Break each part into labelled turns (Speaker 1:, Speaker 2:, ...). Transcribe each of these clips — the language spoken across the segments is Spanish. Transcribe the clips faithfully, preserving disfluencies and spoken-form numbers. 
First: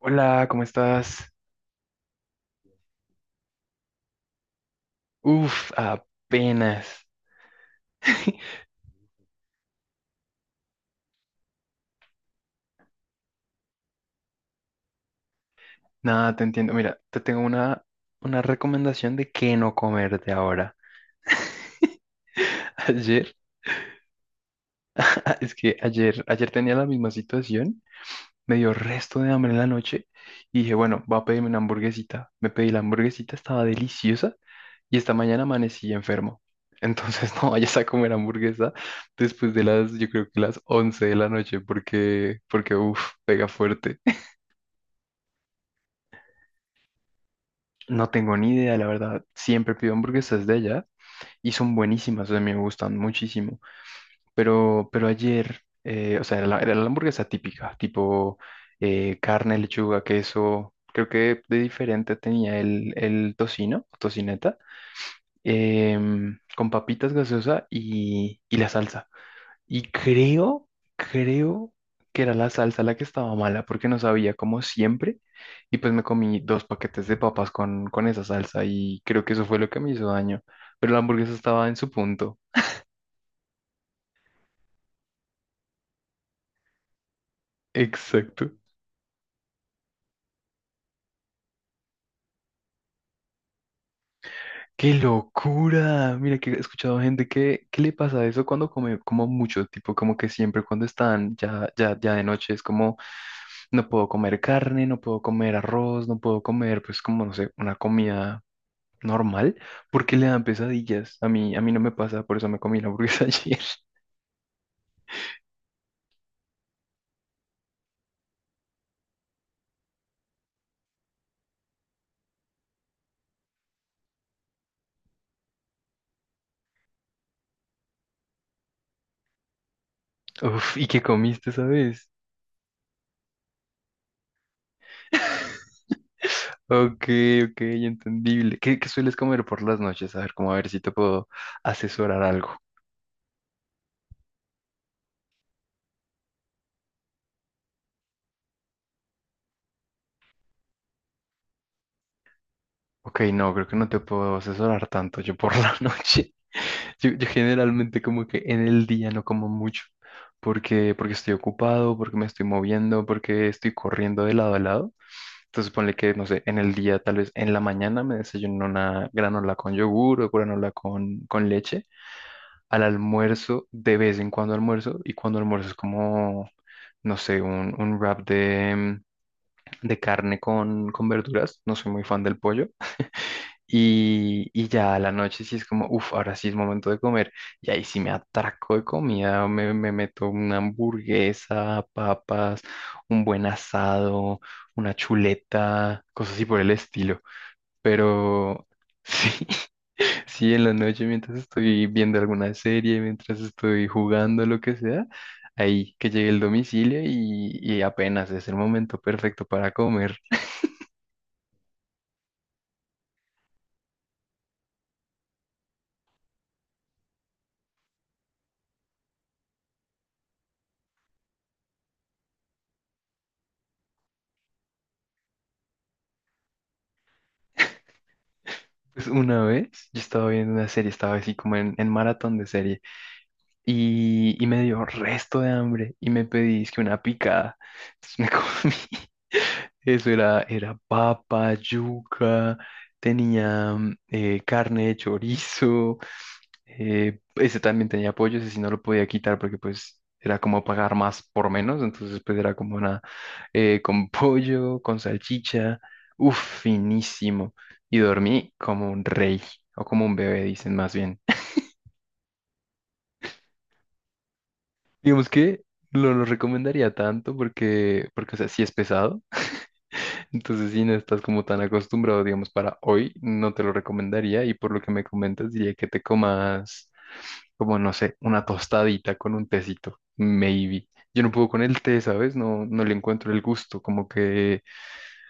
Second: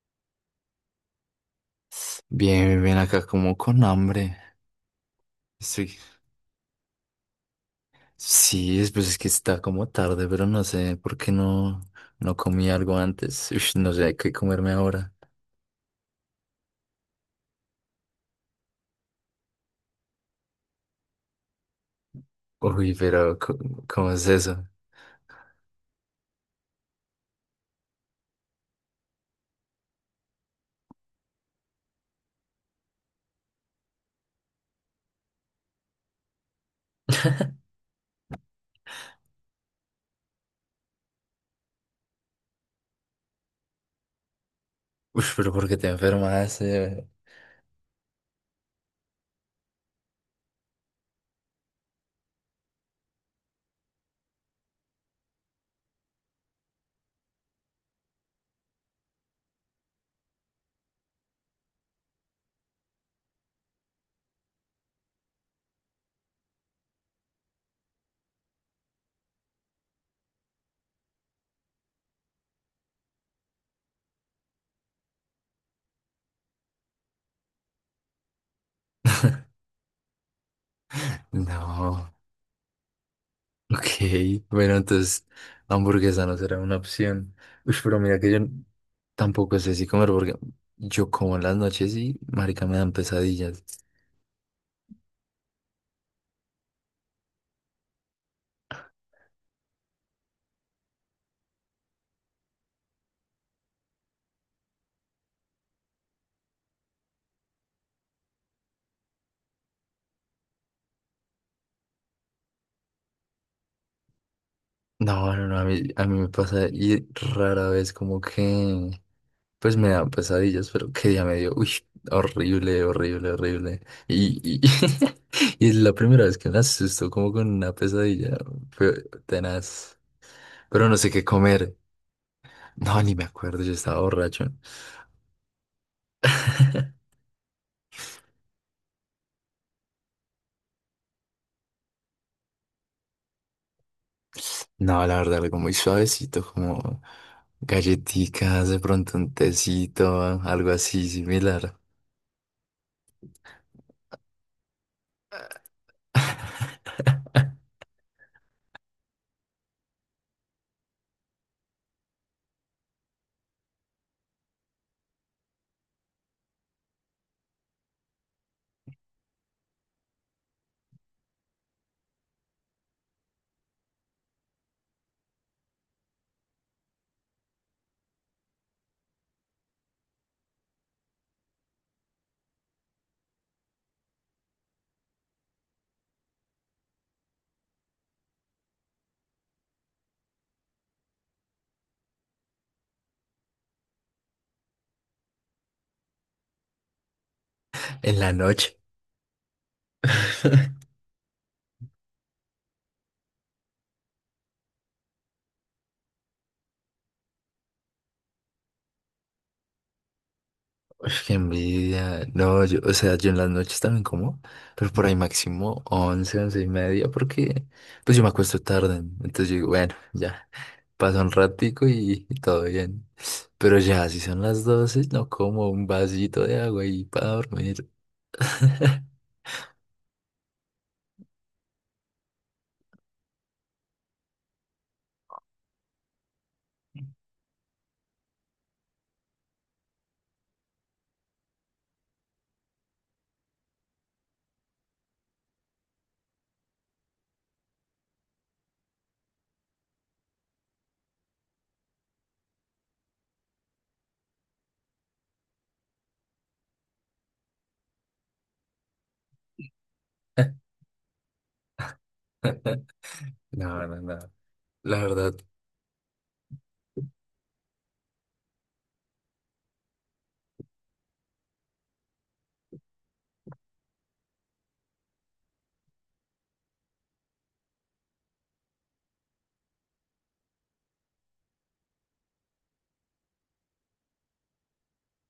Speaker 1: Hola, ¿cómo estás?
Speaker 2: Bien, bien, bien, acá como con hambre.
Speaker 1: Uf,
Speaker 2: Sí.
Speaker 1: apenas.
Speaker 2: Sí, es- pues es que está como tarde, pero no sé por qué no, no comí algo antes. Ush, no sé qué comerme ahora.
Speaker 1: Nada, te entiendo. Mira, te tengo una, una recomendación de qué no comer de ahora.
Speaker 2: Uy,
Speaker 1: Ayer,
Speaker 2: pero co- ¿cómo es eso?
Speaker 1: es que ayer, ayer tenía la misma situación, me dio resto de hambre en la noche y dije, bueno, voy a pedirme una hamburguesita. Me pedí la hamburguesita, estaba deliciosa y esta mañana amanecí enfermo. Entonces no vayas a comer hamburguesa después de las, yo creo que las once de la noche porque, porque, uf, pega fuerte.
Speaker 2: Uy, pero ¿por qué te enfermaste?
Speaker 1: No tengo ni idea, la verdad. Siempre pido hamburguesas de allá y son buenísimas, o sea, me gustan muchísimo. Pero, pero ayer, eh, o sea, era la, era la hamburguesa típica, tipo eh, carne, lechuga, queso. Creo que de diferente tenía el, el tocino, tocineta, em, con papitas gaseosa y, y la salsa. Y creo, creo que era la salsa la que estaba mala porque no sabía como siempre. Y pues me comí dos paquetes de papas con, con esa salsa y creo que eso fue lo que me hizo daño. Pero la hamburguesa estaba en su
Speaker 2: No.
Speaker 1: punto.
Speaker 2: Ok, bueno, entonces hamburguesa no será una opción. Uy, pero mira que yo
Speaker 1: Exacto.
Speaker 2: tampoco sé si comer porque yo como en las noches y marica me dan pesadillas.
Speaker 1: ¡Qué locura! Mira que he escuchado gente que, ¿qué le pasa a eso cuando come como mucho? Tipo, como que siempre cuando están ya, ya, ya de noche es como, no puedo comer carne, no puedo comer arroz, no puedo comer, pues como, no sé, una comida normal, ¿por qué le dan pesadillas? A mí, a mí no me pasa, por eso me comí la hamburguesa ayer.
Speaker 2: No, no, no, a mí, a mí me pasa y rara vez como que, pues me dan pesadillas, pero qué día me dio, uy, horrible, horrible, horrible. Y, y, y es la primera vez que me asusto como con una pesadilla, fue tenaz.
Speaker 1: Uf,
Speaker 2: Pero
Speaker 1: ¿y
Speaker 2: no
Speaker 1: qué
Speaker 2: sé qué
Speaker 1: comiste,
Speaker 2: comer.
Speaker 1: sabes?
Speaker 2: No, ni me acuerdo, yo estaba borracho.
Speaker 1: Ok, ok, entendible. ¿Qué, qué sueles comer por las noches? A ver, como a ver si te puedo asesorar algo.
Speaker 2: No, la verdad, algo muy suavecito, como galletitas, de pronto un tecito, algo así similar.
Speaker 1: Ok, no, creo que no te puedo asesorar tanto yo por la noche. Yo, yo generalmente como que en el día no como mucho, porque, porque estoy ocupado, porque me estoy moviendo, porque estoy corriendo de lado a lado. Entonces ponle que, no sé, en el día, tal vez en la mañana me desayuno una granola con yogur o granola con, con leche. Al almuerzo, de vez en cuando almuerzo. Y cuando almuerzo es como, no sé, un, un wrap de, de carne con, con verduras. No soy muy fan del pollo. Y, y ya a la noche sí es como, uff, ahora sí es momento de comer. Y ahí sí me atraco de comida. Me, me meto una hamburguesa, papas, un buen asado, una chuleta, cosas así por el estilo.
Speaker 2: En la
Speaker 1: Pero
Speaker 2: noche.
Speaker 1: sí, sí, en la noche mientras estoy viendo alguna serie, mientras estoy jugando, lo que sea, ahí que llegue el domicilio y, y apenas es el momento perfecto para comer.
Speaker 2: Uf, qué envidia. No, yo, o sea, yo en las noches también como, pero por ahí máximo once once y media, porque pues yo me acuesto tarde. Entonces yo digo, bueno, ya, pasa un ratico y, y todo bien. Pero ya, si son las doce no como un vasito de agua y para dormir.
Speaker 1: Pues una vez yo estaba viendo una serie, estaba así como en, en maratón de serie. y, y me dio resto de hambre y me pedí es que una picada. Entonces me comí. Eso era, era papa, yuca, tenía mm, eh, carne de chorizo. Eh, ese también tenía pollo, ese sí no lo podía quitar porque pues era como pagar más por menos. Entonces pues era como una eh, con pollo, con salchicha. Uff, finísimo. Y dormí como un rey o como un bebé, dicen más bien.
Speaker 2: No, no, no. La
Speaker 1: Digamos
Speaker 2: verdad,
Speaker 1: que no lo recomendaría tanto porque, porque, o sea, sí es pesado. Entonces, si no estás como tan acostumbrado, digamos, para hoy, no te lo recomendaría. Y por lo que me comentas, diría que te comas, como no sé, una tostadita con un tecito, maybe. Yo no puedo con el té, ¿sabes? No, no le encuentro el gusto, como que,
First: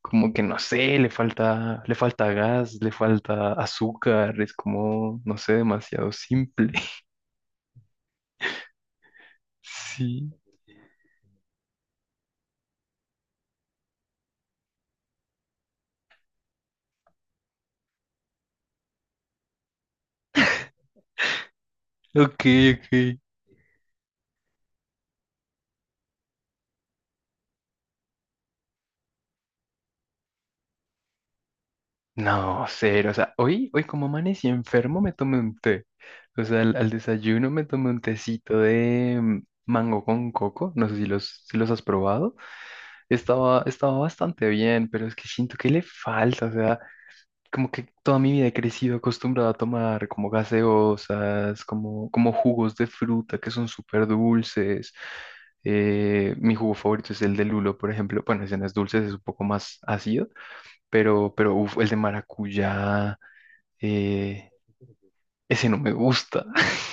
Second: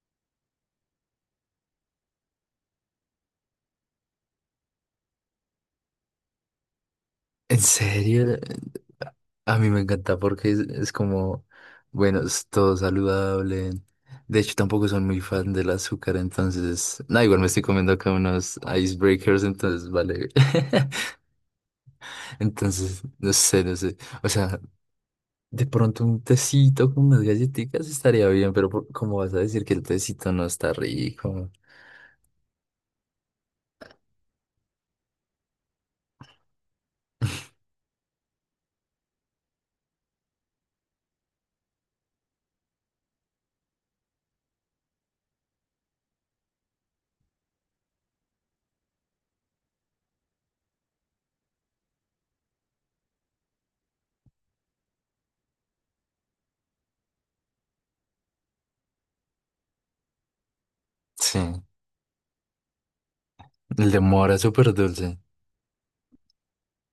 Speaker 1: como que no sé, le falta, le falta gas, le falta azúcar, es como, no sé, demasiado simple.
Speaker 2: en serio, a mí me encanta
Speaker 1: Sí.
Speaker 2: porque es, es como, bueno, es todo saludable. De hecho, tampoco soy muy fan del azúcar, entonces, nada, igual me estoy comiendo acá unos icebreakers, entonces, vale.
Speaker 1: Ok,
Speaker 2: Entonces,
Speaker 1: ok.
Speaker 2: no sé, no sé. O sea, de pronto un tecito con unas galletitas estaría bien, pero por- ¿cómo vas a decir que el tecito no está rico?
Speaker 1: No, cero. O sea, hoy, hoy como amanecí enfermo me tomé un té. O sea, al, al desayuno me tomé un tecito de mm, mango con coco. No sé si los, si los has probado. Estaba, estaba bastante bien, pero es que siento que le falta. O sea, como que toda mi vida he crecido acostumbrado a tomar como gaseosas, como, como jugos de fruta que son súper dulces. Eh, mi jugo favorito es el de lulo, por ejemplo. Bueno, ese no es dulce, ese es un poco más ácido, pero,
Speaker 2: Sí,
Speaker 1: pero uf, el de maracuyá
Speaker 2: el de mora es
Speaker 1: eh,
Speaker 2: súper dulce.
Speaker 1: ese no me gusta.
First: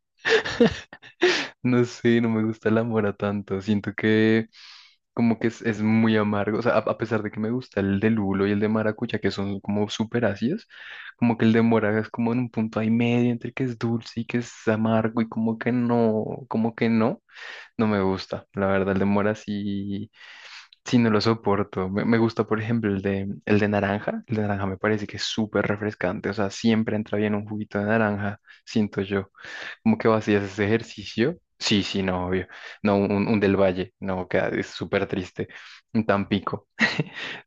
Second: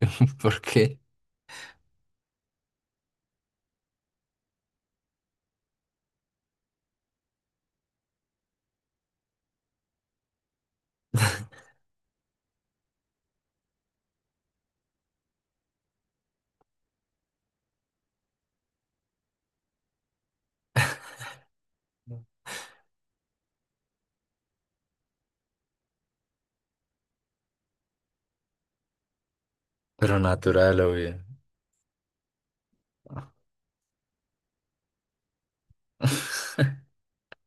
Speaker 2: ¿Por qué?
Speaker 1: No sé, no me gusta la mora tanto. Siento que como que es, es muy amargo. O sea, a, a pesar de que me gusta el de lulo y el de maracucha, que son como súper ácidos, como que el de mora es como en un punto ahí medio entre que es dulce y que es amargo y como que no, como que no, no me gusta. La verdad, el de mora sí, sí no lo soporto. Me, me gusta, por ejemplo, el de, el de naranja. El de naranja me parece que es súper refrescante. O sea, siempre entra bien un juguito de naranja, siento yo. ¿Cómo que
Speaker 2: Pero
Speaker 1: vacías ese
Speaker 2: natural, obvio.
Speaker 1: ejercicio? Sí, sí, no, obvio. No, un, un del Valle, no, que es súper triste. Un Tampico.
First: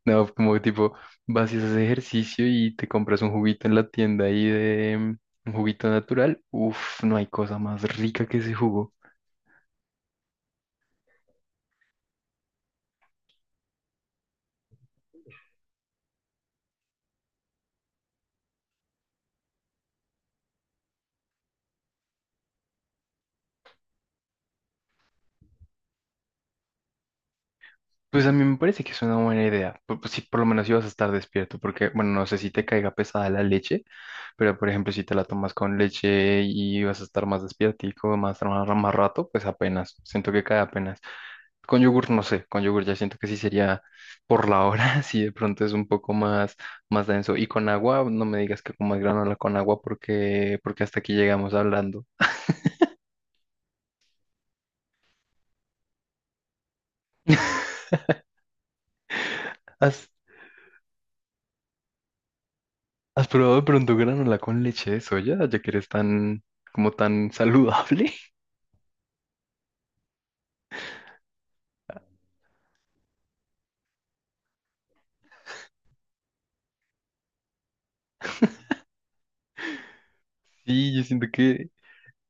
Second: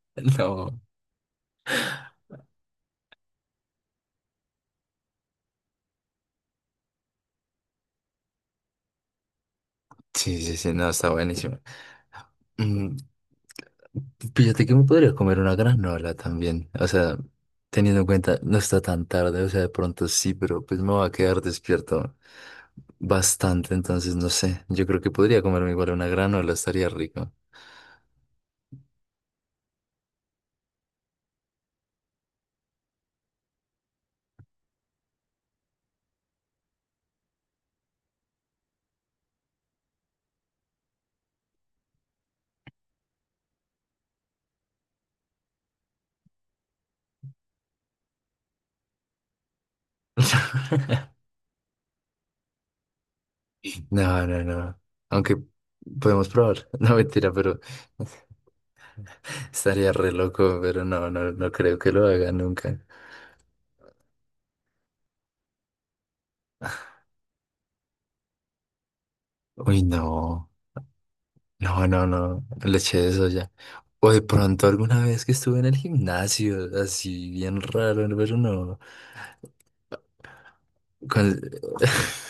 Speaker 1: No, como
Speaker 2: No.
Speaker 1: tipo, vacías ese ejercicio y te compras un juguito en la tienda ahí de mm, un juguito natural. Uf, no hay cosa más rica que ese jugo.
Speaker 2: Sí, sí, sí, no, está buenísimo. Mm, fíjate que me podría comer una granola también. O sea, teniendo en cuenta, no está tan tarde, o sea, de pronto sí, pero pues me va a quedar despierto bastante, entonces no sé. Yo creo que podría comerme igual una granola, estaría rico.
Speaker 1: Pues a mí me parece que es una buena idea. Pu- Pues, si por lo menos ibas a estar despierto, porque, bueno, no sé si te caiga pesada la leche, pero por ejemplo, si te la tomas con leche y vas a estar más despiertico, más, más, más rato, pues apenas. Siento que cae apenas. Con yogur, no sé, con yogur ya siento que sí sería por la hora, si de pronto es un poco más, más denso. Y con agua, no me digas que comas granola con agua porque, porque hasta aquí llegamos hablando.
Speaker 2: No, no, no. Aunque podemos probar. No, mentira, pero estaría
Speaker 1: ¿Has,
Speaker 2: re loco, pero no, no, no creo que lo haga nunca.
Speaker 1: has probado de pronto granola con leche de soya, ya que eres tan, como tan saludable?
Speaker 2: Uy, no. No, no, no, no le eché eso ya. O de pronto alguna vez que estuve en el gimnasio, así bien raro, pero no.
Speaker 1: Sí, yo siento
Speaker 2: Con-
Speaker 1: que,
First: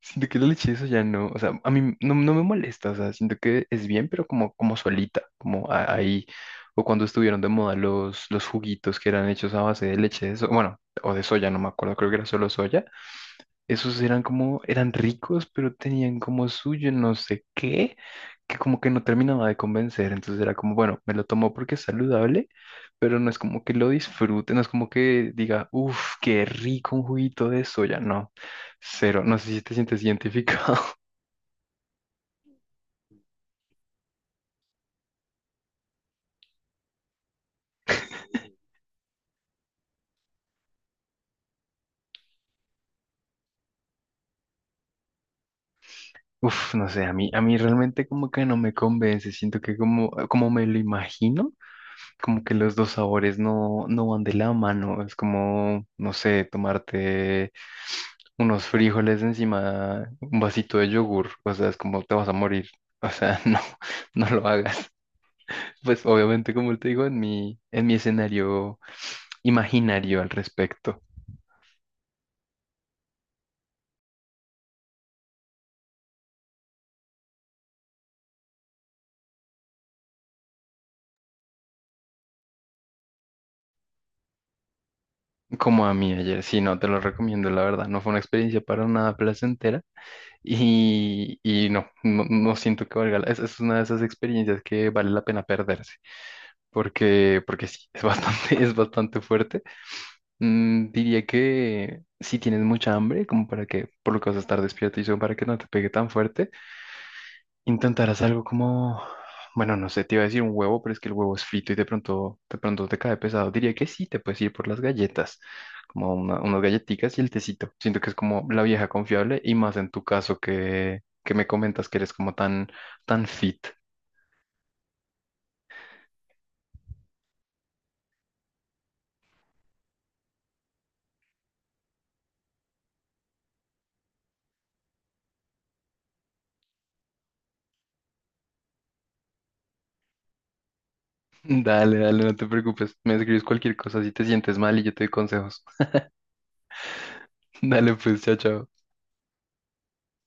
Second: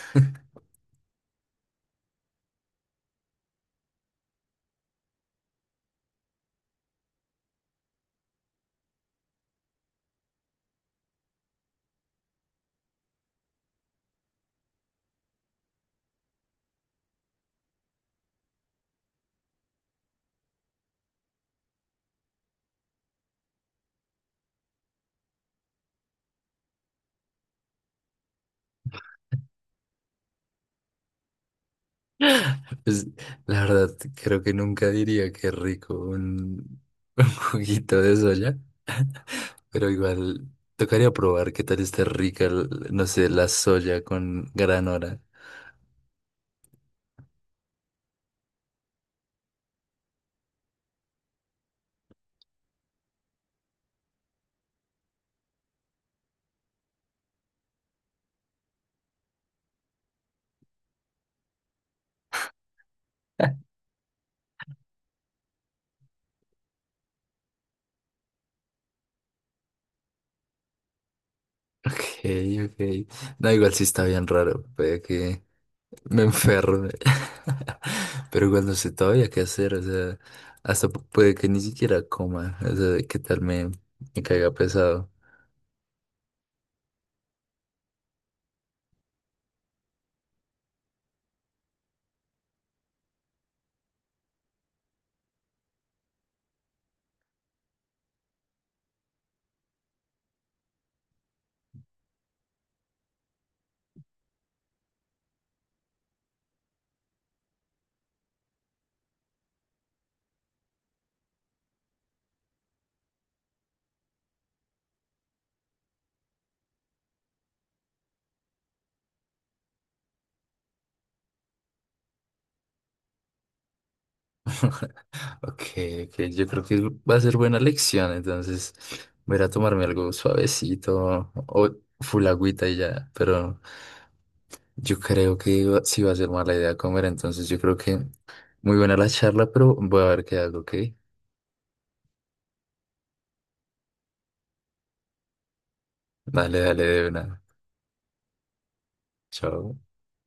Speaker 1: siento que la leche eso ya no, o sea, a mí no, no me molesta, o sea, siento que es bien, pero como, como solita, como a- ahí, o cuando estuvieron de moda los, los juguitos que eran hechos a base de leche de soya, bueno, o de soya, no me acuerdo, creo que era solo soya esos eran como, eran ricos, pero tenían como suyo no sé qué, que como que no terminaba de convencer. Entonces era como, bueno, me lo tomo porque es saludable, pero no es como que lo disfrute, no es como que diga, uff, qué rico un juguito de soya. No, cero, no sé si te sientes identificado.
Speaker 2: Pues, la verdad, creo que nunca diría que rico un, un, juguito de soya, pero igual tocaría probar qué tal está rica, el- no sé, la soya con granola.
Speaker 1: Uf, no sé, a mí, a mí realmente como que no me convence, siento que como, como me lo imagino. Como que los dos sabores no, no van de la mano. Es como, no sé, tomarte unos frijoles encima, un vasito de yogur. O sea, es como te vas a morir. O sea, no, no lo hagas. Pues obviamente, como te digo, en mi, en mi escenario imaginario al respecto.
Speaker 2: Ok, ok. No, igual sí está bien raro, puede que me enferme. Pero cuando no sé todavía qué hacer, o sea, hasta pu- puede que ni siquiera coma, o sea, qué tal me, me caiga pesado.
Speaker 1: Como a mí ayer, sí, no, te lo recomiendo, la verdad, no fue una experiencia para nada placentera y, y no, no, no siento que valga la, es, es una de esas experiencias que vale la pena perderse. porque, porque sí, es bastante, es bastante fuerte. Mm, diría que si tienes mucha hambre, como para que, por lo que vas a estar despierto y eso, para que no te pegue tan fuerte, intentarás algo como, bueno, no sé, te iba a decir un huevo, pero es que el huevo es frito y de pronto, de pronto te cae pesado. Diría que sí, te puedes ir por las galletas, como una- unas galletitas y el tecito. Siento que es como la vieja confiable y más en tu caso que, que me comentas que eres como tan, tan fit.
Speaker 2: Ok, ok, yo creo que va a ser buena lección, entonces voy a ir a tomarme algo suavecito o full agüita y ya, pero yo creo que iba- sí va a ser mala idea comer, entonces yo creo que muy buena la charla, pero voy a ver qué hago, ¿ok?
Speaker 1: Dale, dale, no te preocupes. Me escribes cualquier cosa si te sientes mal y yo te doy consejos.
Speaker 2: Dale, dale, de una.
Speaker 1: Dale, pues, chao, chao.
Speaker 2: Chao.